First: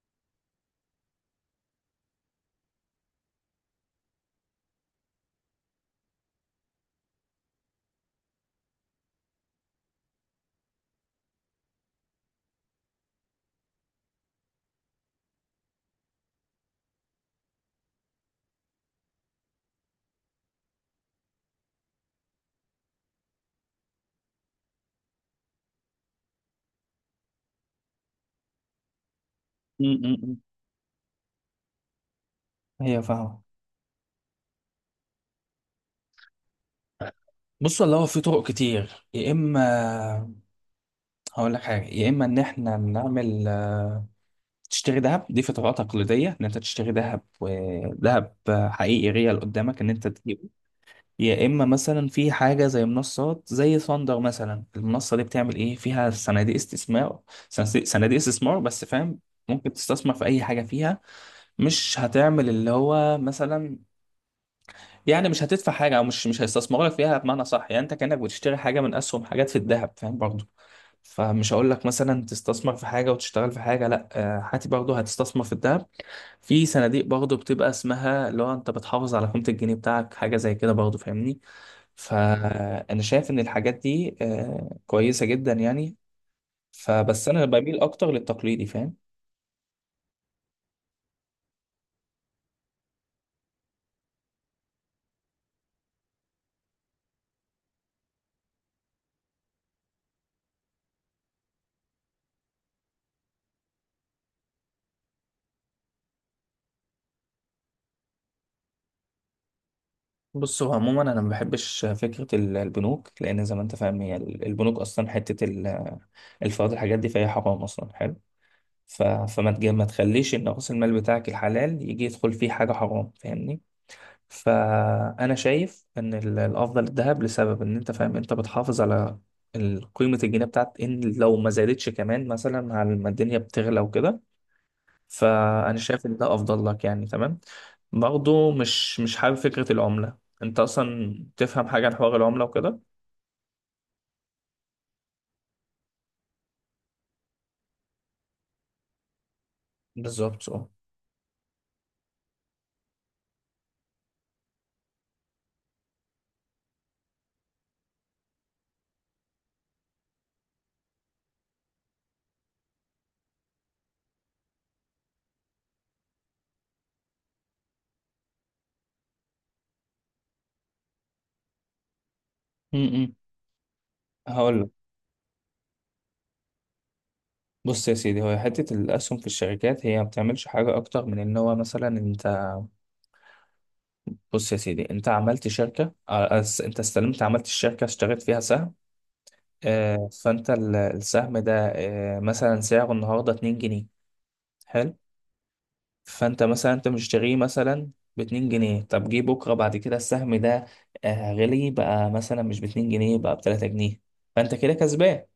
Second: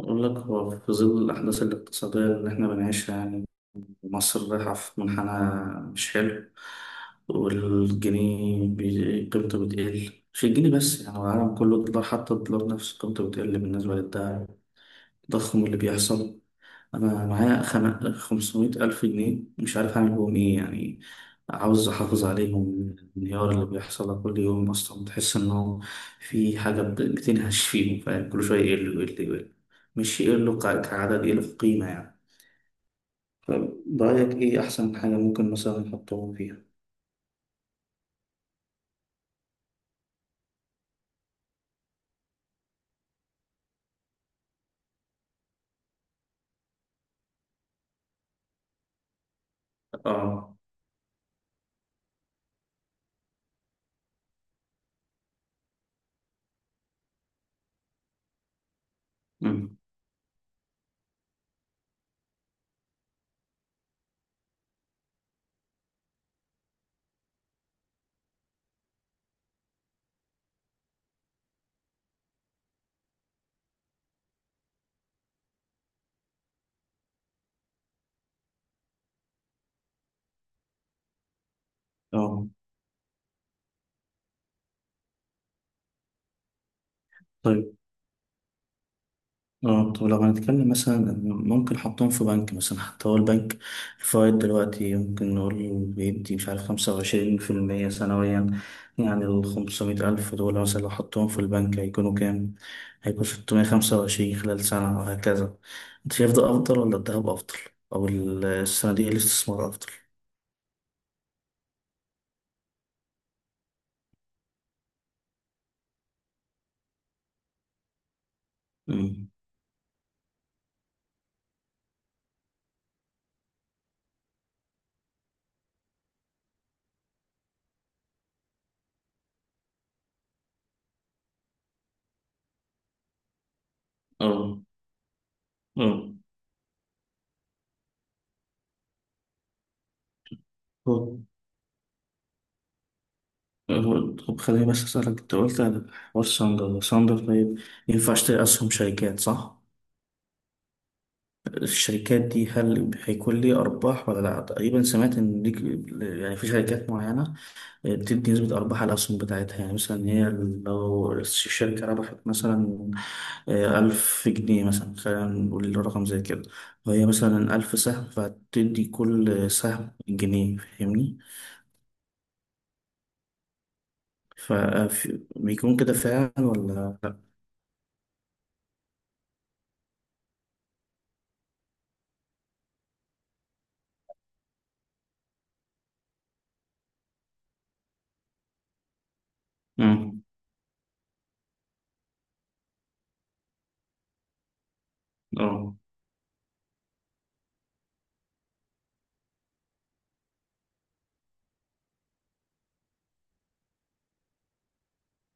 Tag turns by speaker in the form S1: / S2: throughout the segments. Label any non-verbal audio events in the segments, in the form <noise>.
S1: أقول لك، هو في ظل الأحداث الاقتصادية اللي إحنا بنعيشها يعني مصر رايحة في منحنى مش حلو، والجنيه قيمته بتقل، مش الجنيه بس يعني العالم كله، الدولار حتى الدولار نفسه قيمته بتقل بالنسبة للدعم، التضخم اللي بيحصل. أنا معايا 500000 جنيه مش عارف أعمل بهم إيه يعني، عاوز أحافظ عليهم من الانهيار اللي بيحصل ده كل يوم. أصلا بتحس إنه في حاجة بتنهش فيهم، فاهم؟ كل شوية يقل يقل يقل،
S2: م-
S1: مش
S2: م-
S1: يقل كعدد، يقل في قيمة يعني.
S2: هي فاهمة.
S1: فرأيك إيه أحسن حاجة ممكن مثلا نحطهم فيها؟
S2: بص والله، هو في طرق كتير. يا اما هقول لك حاجه يا اما ان احنا نعمل، تشتري ذهب. دي في طريقه تقليديه، ان انت تشتري ذهب، ذهب حقيقي ريال قدامك، ان انت تجيبه.
S1: آه.
S2: يا اما مثلا في حاجه زي منصات زي ثاندر مثلا. المنصه دي بتعمل ايه فيها؟ صناديق استثمار، صناديق استثمار بس، فاهم؟ ممكن
S1: أمم.
S2: تستثمر في اي حاجه فيها. مش هتعمل اللي هو مثلا يعني، مش هتدفع حاجه، او مش هيستثمروا لك فيها بمعنى صح يعني. انت كانك بتشتري حاجه من اسهم، حاجات في الذهب، فاهم برضو؟ فمش هقول لك مثلا تستثمر في حاجه وتشتغل في حاجه، لا هاتي برضو هتستثمر في الذهب، في صناديق برضو بتبقى اسمها اللي هو انت بتحافظ على قيمه الجنيه بتاعك، حاجه زي كده برضو، فاهمني؟
S1: آه.
S2: فانا شايف ان الحاجات دي كويسه جدا يعني. فبس انا
S1: طيب.
S2: بميل اكتر للتقليدي، فاهم؟
S1: اه، طب لو هنتكلم مثلا إن ممكن حطهم في بنك مثلا، حتى هو البنك الفوائد دلوقتي ممكن نقول بيدي مش عارف 25% سنويا يعني. الخمسمية ألف دول مثلا لو حطهم في البنك هيكونوا كام؟ هيكون 625 خلال سنة وهكذا. أنت شايف ده أفضل ولا الذهب أفضل؟ أو الصناديق الاستثمار أفضل؟
S2: بص، هو عموما انا ما بحبش فكره البنوك، لان زي ما انت فاهم، هي البنوك اصلا الفوائد الحاجات دي، فهي حرام اصلا. حلو.
S1: مم.
S2: ما تخليش ان راس المال بتاعك الحلال يجي يدخل فيه حاجه حرام، فاهمني؟ فانا شايف ان الافضل الذهب، لسبب ان انت فاهم، انت بتحافظ على قيمه الجنيه بتاعت، ان لو ما زادتش كمان، مثلا، على ما الدنيا بتغلى وكده.
S1: اه
S2: فانا شايف
S1: اه.
S2: ان ده افضل لك يعني، تمام. برضه مش حابب فكره العمله. انت اصلا
S1: هو-
S2: تفهم حاجه عن حوار العمله وكده؟
S1: طب خليني بس أسألك، أنت قلت على حوار ساندر. طيب، ينفع أشتري أسهم شركات صح؟
S2: بالظبط، اه.
S1: الشركات دي هل هيكون لي أرباح ولا لأ؟ تقريبا سمعت إن ليك يعني في شركات معينة، آه، بتدي نسبة أرباح على الأسهم بتاعتها. يعني مثلا هي لو الشركة ربحت مثلا آه، 1000 جنيه مثلا، خلينا نقول رقم زي كده، وهي مثلا 1000 سهم، فهتدي كل سهم جنيه، فاهمني؟
S2: م-م. هقول لك.
S1: فبيكون كده فعلا ولا لأ؟
S2: بص يا سيدي، هو حته الاسهم في الشركات، هي ما بتعملش حاجه اكتر من ان هو مثلا انت. بص يا سيدي، انت عملت شركه، انت استلمت عملت الشركه، اشتريت فيها سهم.
S1: مم.
S2: فانت السهم ده مثلا سعره النهارده 2 جنيه. حلو.
S1: اه.
S2: فانت مثلا انت مشتريه مثلا باتنين جنيه. طب جه بكره بعد كده السهم ده غلي بقى، مثلا مش باتنين جنيه بقى بتلاتة جنيه. فانت كده كسبان.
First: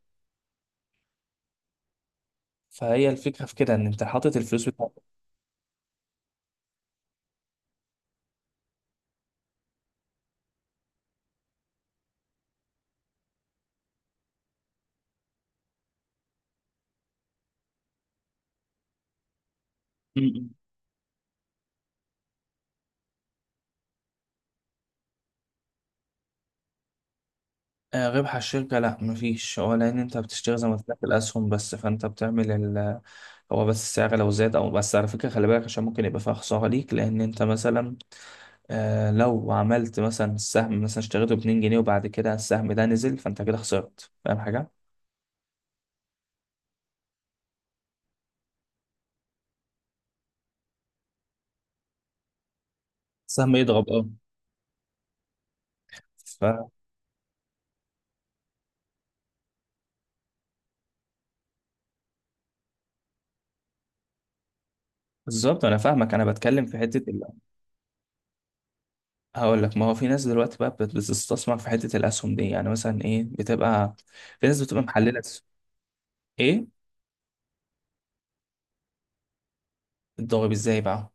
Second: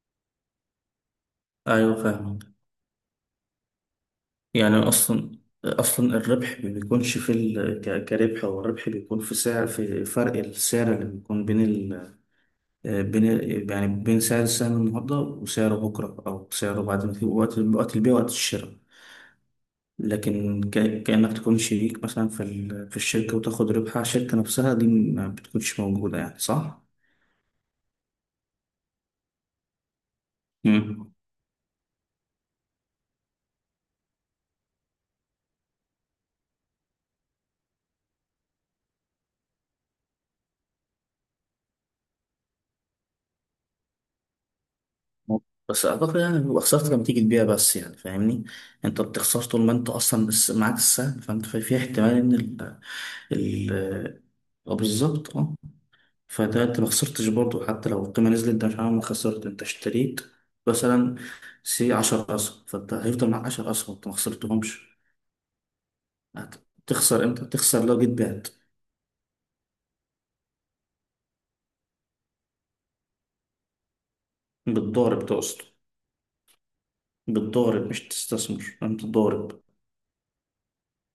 S1: أيوه فاهم.
S2: فهي الفكره في كده، ان انت حاطط الفلوس
S1: يعني
S2: بتاعتك.
S1: اصلا الربح ما بيكونش كربح، هو الربح بيكون في سعر، في فرق السعر اللي بيكون يعني بين سعر السهم النهارده وسعره بكره، او سعره بعد، ما في وقت، وقت البيع، وقت الشراء.
S2: م- م.
S1: لكن كانك تكون شريك مثلا في الشركه وتاخد ربح على الشركه نفسها، دي ما بتكونش موجوده يعني، صح؟
S2: آه، ربح الشركه لا، مفيش. هو لان انت بتشتري زي ما قلت لك
S1: مم.
S2: الاسهم بس، فانت بتعمل ال. هو بس السعر لو زاد او بس. على فكره خلي بالك، عشان ممكن يبقى فيها خساره ليك. لان انت مثلا آه لو عملت مثلا السهم، مثلا اشتريته ب 2 جنيه، وبعد كده السهم ده نزل، فانت كده خسرت، فاهم حاجه؟
S1: بس اعتقد يعني بيبقى خسارتك لما تيجي تبيع بس يعني، فاهمني؟ انت بتخسر طول ما انت اصلا بس معاك السهم، فانت في احتمال ان
S2: سهم يضرب، اه.
S1: ال- اه، بالظبط اه. فده انت ما خسرتش برضه، حتى لو القيمة نزلت انت مش عامل خسرت، انت اشتريت مثلا سي 10 أسهم، فانت هيفضل معاك 10 أسهم، انت ما خسرتهمش.
S2: فبالظبط انا فاهمك. انا بتكلم في حته ال...
S1: هتخسر امتى؟ تخسر لو جيت بعت.
S2: هقول لك، ما هو في ناس دلوقتي بقى بتستثمر في حته الاسهم دي يعني، مثلا ايه، بتبقى في ناس بتبقى محلله
S1: بالضارب تقصد؟
S2: ايه؟
S1: بالضارب مش تستثمر، انت ضارب.
S2: الضرب ازاي بقى؟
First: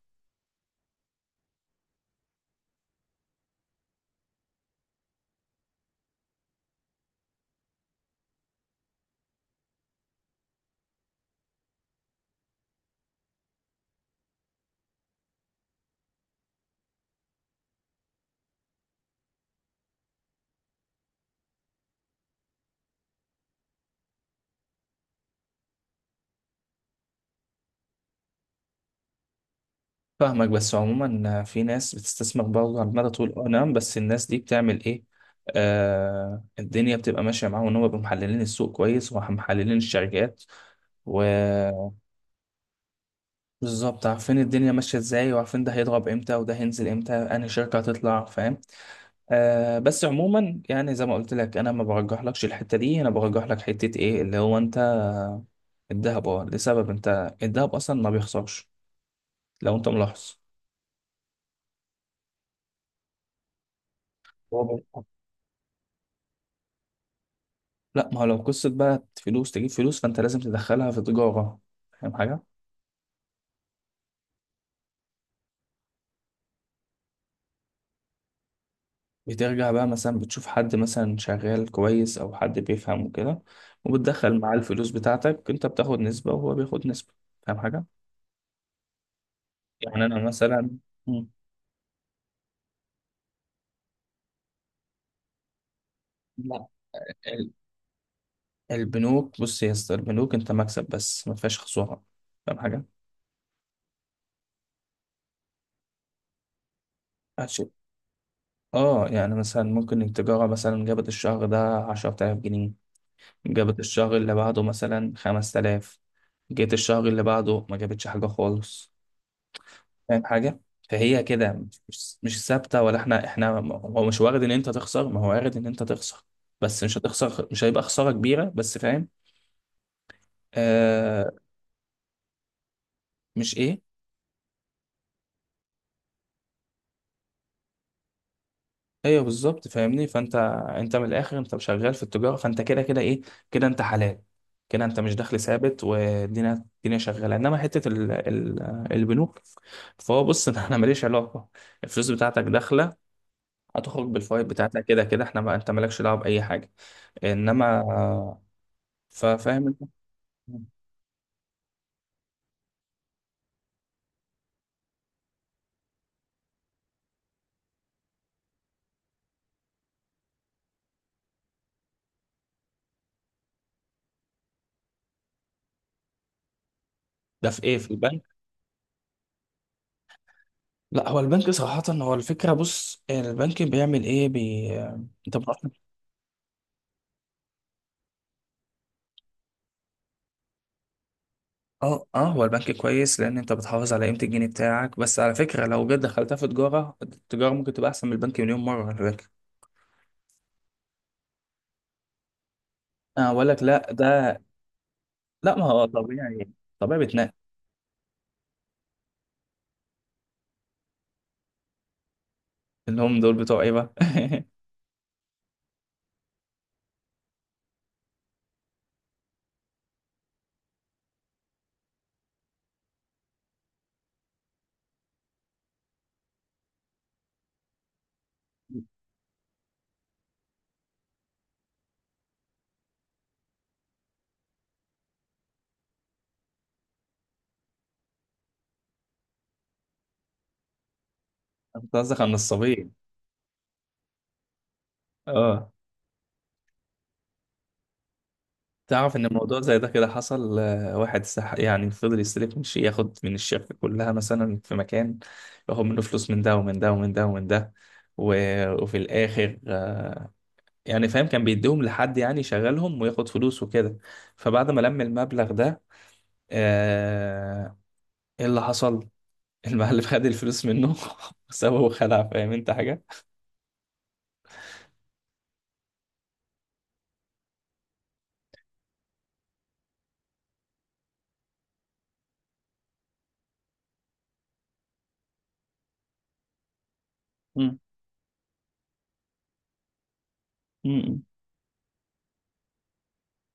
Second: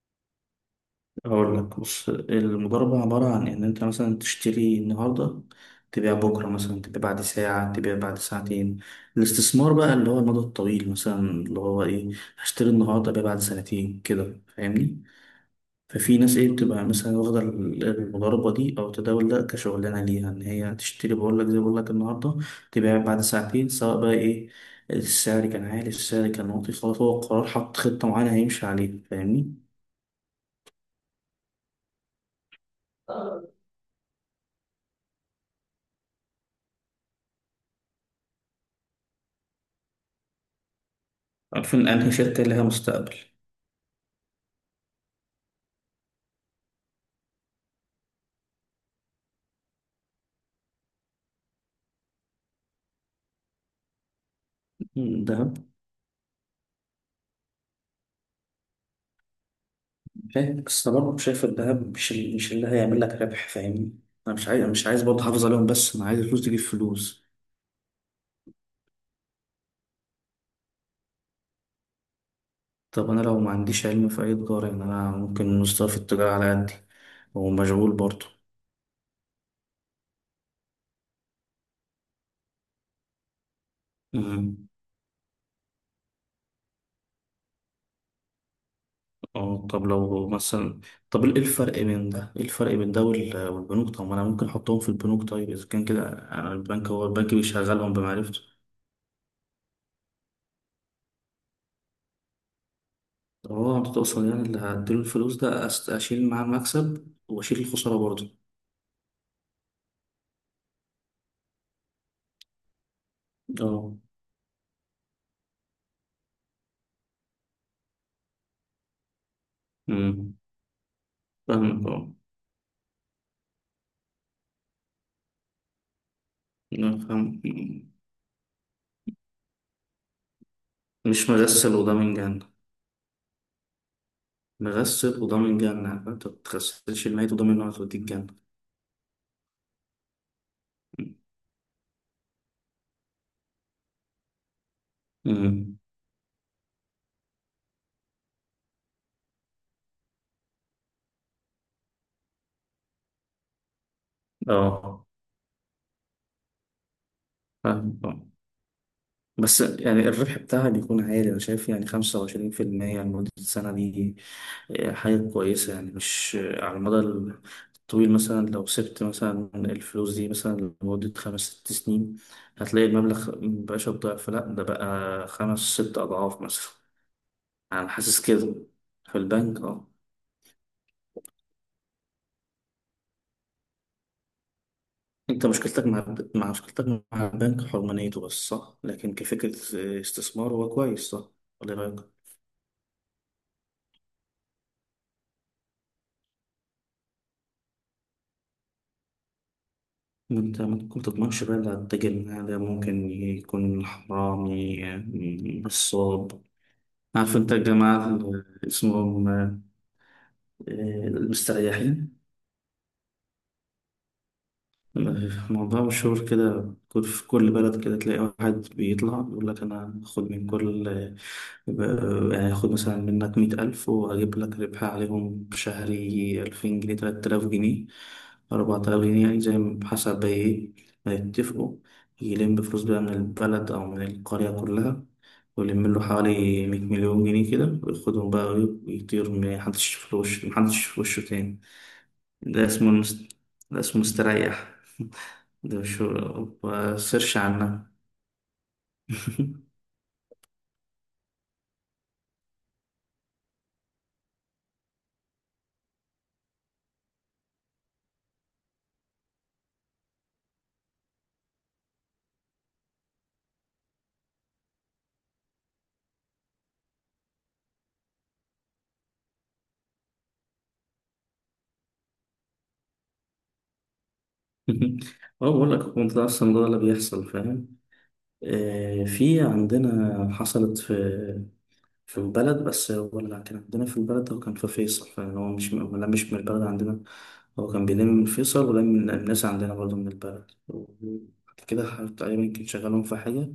S1: هقول لك، بص المضاربة عبارة عن إن أنت مثلا تشتري النهاردة تبيع بكرة، مثلا تبيع بعد ساعة، تبيع بعد ساعتين. الاستثمار بقى اللي هو المدى الطويل مثلا، اللي هو إيه، هشتري النهاردة أبيع بعد سنتين كده، فاهمني. ففي ناس إيه بتبقى مثلا واخدة المضاربة دي أو التداول ده كشغلانة ليها، إن هي تشتري، بقول لك زي ما بقول لك، النهاردة تبيع بعد ساعتين، سواء بقى إيه، السعر كان عالي السعر كان واطي، خلاص، هو القرار، حط خطة معينة هيمشي عليها، فاهمني.
S2: فاهمك، بس عموما في ناس بتستثمر برضه على المدى طول، اه، نعم. بس الناس دي بتعمل ايه؟ الدنيا بتبقى ماشيه معاهم، ان هم بيبقوا محللين السوق كويس ومحللين الشركات،
S1: عارفين
S2: وبالظبط.
S1: أنهي شركة لها مستقبل.
S2: عارفين الدنيا ماشيه ازاي، وعارفين ده هيضرب امتى وده هينزل امتى، انهي شركه هتطلع، فاهم؟ آه. بس عموما يعني زي ما قلت لك، انا ما برجحلكش الحته دي، انا برجح لك حته ايه اللي هو انت.
S1: الذهب.
S2: الذهب، اه، لسبب انت الذهب اصلا ما بيخسرش لو انت ملاحظ.
S1: فاهم، بس انا برضه شايف الذهب مش اللي هيعمل لك ربح، فاهمني. انا مش عايز
S2: هو
S1: أنا
S2: بي-
S1: مش عايز برضه احافظ عليهم بس، انا عايز الفلوس تجيب فلوس.
S2: لا، ما هو لو قصه بقى فلوس تجيب فلوس، فانت لازم تدخلها في تجاره، فاهم حاجه؟
S1: طب انا لو ما عنديش علم في اي تجاره يعني، انا ممكن مستوى في التجاره على قدي، ومشغول برضه.
S2: بترجع بقى مثلا بتشوف حد مثلا شغال كويس، او حد بيفهم وكده، وبتدخل معاه
S1: أمم.
S2: الفلوس بتاعتك. انت بتاخد نسبه وهو بياخد نسبه، فاهم حاجه؟
S1: اه. طب
S2: يعني انا
S1: لو
S2: مثلا.
S1: مثلا طب
S2: مم.
S1: ايه الفرق بين ده، والبنوك؟ طب ما انا ممكن احطهم في البنوك، طيب اذا كان كده انا
S2: لا،
S1: البنك هو البنك بيشغلهم بمعرفته.
S2: البنوك بص يا اسطى، البنوك انت مكسب بس، ما فيهاش خسارة، فاهم حاجة؟
S1: طب هو انت تقصد يعني اللي هديله الفلوس ده، اشيل معاه المكسب واشيل
S2: عشان،
S1: الخساره برضه؟
S2: اه، يعني مثلا ممكن التجارة مثلا جابت الشهر ده عشرة آلاف جنيه، جابت
S1: اه.
S2: الشهر اللي بعده مثلا خمس تلاف، جيت الشهر اللي بعده ما جابتش حاجة خالص، فاهم
S1: مم.
S2: حاجة؟ فهي كده
S1: فاهمك اه.
S2: مش ثابتة. ولا احنا هو مش وارد ان انت تخسر، ما هو وارد ان انت تخسر، بس مش
S1: أنا فاهم.
S2: هتخسر، مش هيبقى خسارة كبيرة، بس فاهم؟ آه.
S1: مش مغسل وده من جنة.
S2: مش ايه؟
S1: مغسل وده من جنة، فأنت ما بتغسلش الميت وده منه هتوديك جنة.
S2: ايوه بالظبط، فاهمني؟ فانت انت من الاخر انت شغال في التجاره، فانت كده كده ايه، كده انت حلال، كده انت مش دخل
S1: مم.
S2: ثابت، والدنيا الدنيا شغاله. انما حته ال... ال... البنوك، فهو بص <laughs> انا ماليش علاقه، الفلوس بتاعتك داخله، هتخرج بالفوائد بتاعتك، كده
S1: اه
S2: كده احنا، ما انت مالكش دعوه باي حاجه. انما
S1: فاهم اه. بس
S2: فاهم انت.
S1: يعني الربح بتاعها بيكون عالي، أنا شايف يعني 25% لمدة سنة دي آه، حاجة كويسة يعني، مش آه، على المدى الطويل، مثلا لو سبت مثلا الفلوس دي مثلا لمدة خمس ست سنين هتلاقي المبلغ مبقاش الضعف، لأ ده بقى خمس ست أضعاف مثلا.
S2: ده في ايه
S1: انا
S2: في
S1: حاسس
S2: البنك؟
S1: كده. في البنك اه.
S2: لا، هو البنك صراحه، هو الفكره بص، البنك بيعمل ايه انت
S1: انت
S2: بتروح.
S1: مشكلتك مع مشكلتك مع البنك حرمانيته بس، صح. لكن كفكرة استثمار هو كويس، صح ولا إيه
S2: اه،
S1: رايك؟
S2: اه، هو البنك كويس لان انت بتحافظ على قيمه الجنيه بتاعك، بس على فكره لو جد دخلتها في تجاره، التجاره ممكن تبقى احسن من البنك مليون مره، على فكره.
S1: انت ممكن تضمنش بقى اللي هتتاجر معاه ده، ممكن
S2: اه اقول لك،
S1: يكون
S2: لا ده،
S1: حرامي آه،
S2: لا، ما هو
S1: نصاب.
S2: طبيعي، طبيعي بتنقل.
S1: عارف انت الجماعة اللي اسمهم آه، المستريحين؟
S2: اللي هم دول بتوع ايه بقى؟ <laughs>
S1: موضوع مشهور كده، في كل بلد كده تلاقي واحد بيطلع يقول لك، انا هاخد من كل يعني هاخد مثلا منك 100000 وأجيب لك ربح عليهم شهري، 2000 جنيه، 3000 جنيه، 4000 جنيه، يعني زي ما- حسب إيه ما يتفقوا. يلم فلوس بقى من البلد أو من القرية كلها، ويلم له حوالي 100 مليون جنيه كده، وياخدهم بقى ويطير، محدش يشوف له وشه، محدش يشوف وشه تاني.
S2: انت قصدك على
S1: ده اسمه
S2: النصابين.
S1: المست... ده اسمه مستريح. <laughs>
S2: اه.
S1: ده مش هو- سيرش عنها.
S2: تعرف ان الموضوع زي ده
S1: <laughs>
S2: كده حصل. واحد سح يعني، فضل يستلف من شيء، ياخد من الشركه كلها مثلا في مكان، ياخد منه فلوس، من ده ومن ده ومن ده ومن ده، و... وفي الاخر، يعني فاهم كان بيديهم لحد يعني يشغلهم وياخد فلوس وكده. فبعد ما لم المبلغ ده، آه، ايه اللي حصل؟ <laughs> المقلب خد الفلوس منه <laughs> وسابه وخلع، فاهم انت حاجة؟
S1: اه، بقول لك هو ده اصلا ده اللي بيحصل، فاهم. آه، في عندنا حصلت في البلد، بس هو اللي كان عندنا في البلد هو كان في فيصل، فهو مش م- لا مش من البلد عندنا. هو
S2: مم.
S1: كان بيلم من فيصل ولم من الناس عندنا برضه من البلد،
S2: م-م.
S1: وبعد كده تقريبا كان شغالهم في حاجة،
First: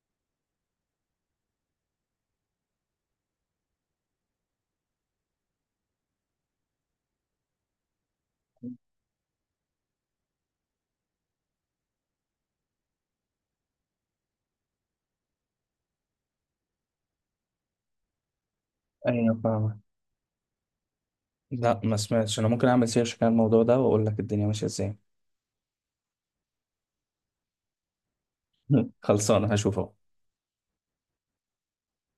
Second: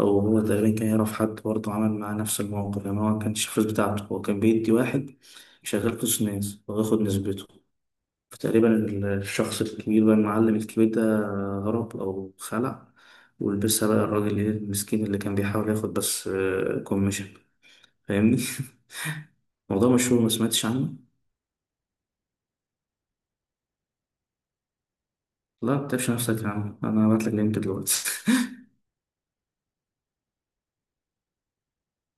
S1: أو هو تقريبا كان يعرف حد برضه عمل معاه نفس الموقف، يعني هو ما كانش الفلوس بتاعته، هو كان بيدي واحد شغال فلوس ناس وياخد نسبته. فتقريبا الشخص الكبير بقى، المعلم الكبير ده، هرب أو خلع، ولبسها بقى الراجل إيه المسكين اللي كان بيحاول ياخد بس كوميشن، فاهمني؟ <laughs>
S2: ايوه فاهمة.
S1: موضوع مشهور، ما سمعتش عنه؟
S2: لا ما سمعتش. انا ممكن اعمل سيرش كده على الموضوع ده واقول لك الدنيا ماشية ازاي.
S1: لا ما تتعبش نفسك يا عم، أنا هبعتلك لينك دلوقتي. <laughs>
S2: <laughs> خلصانة، هشوف اهو.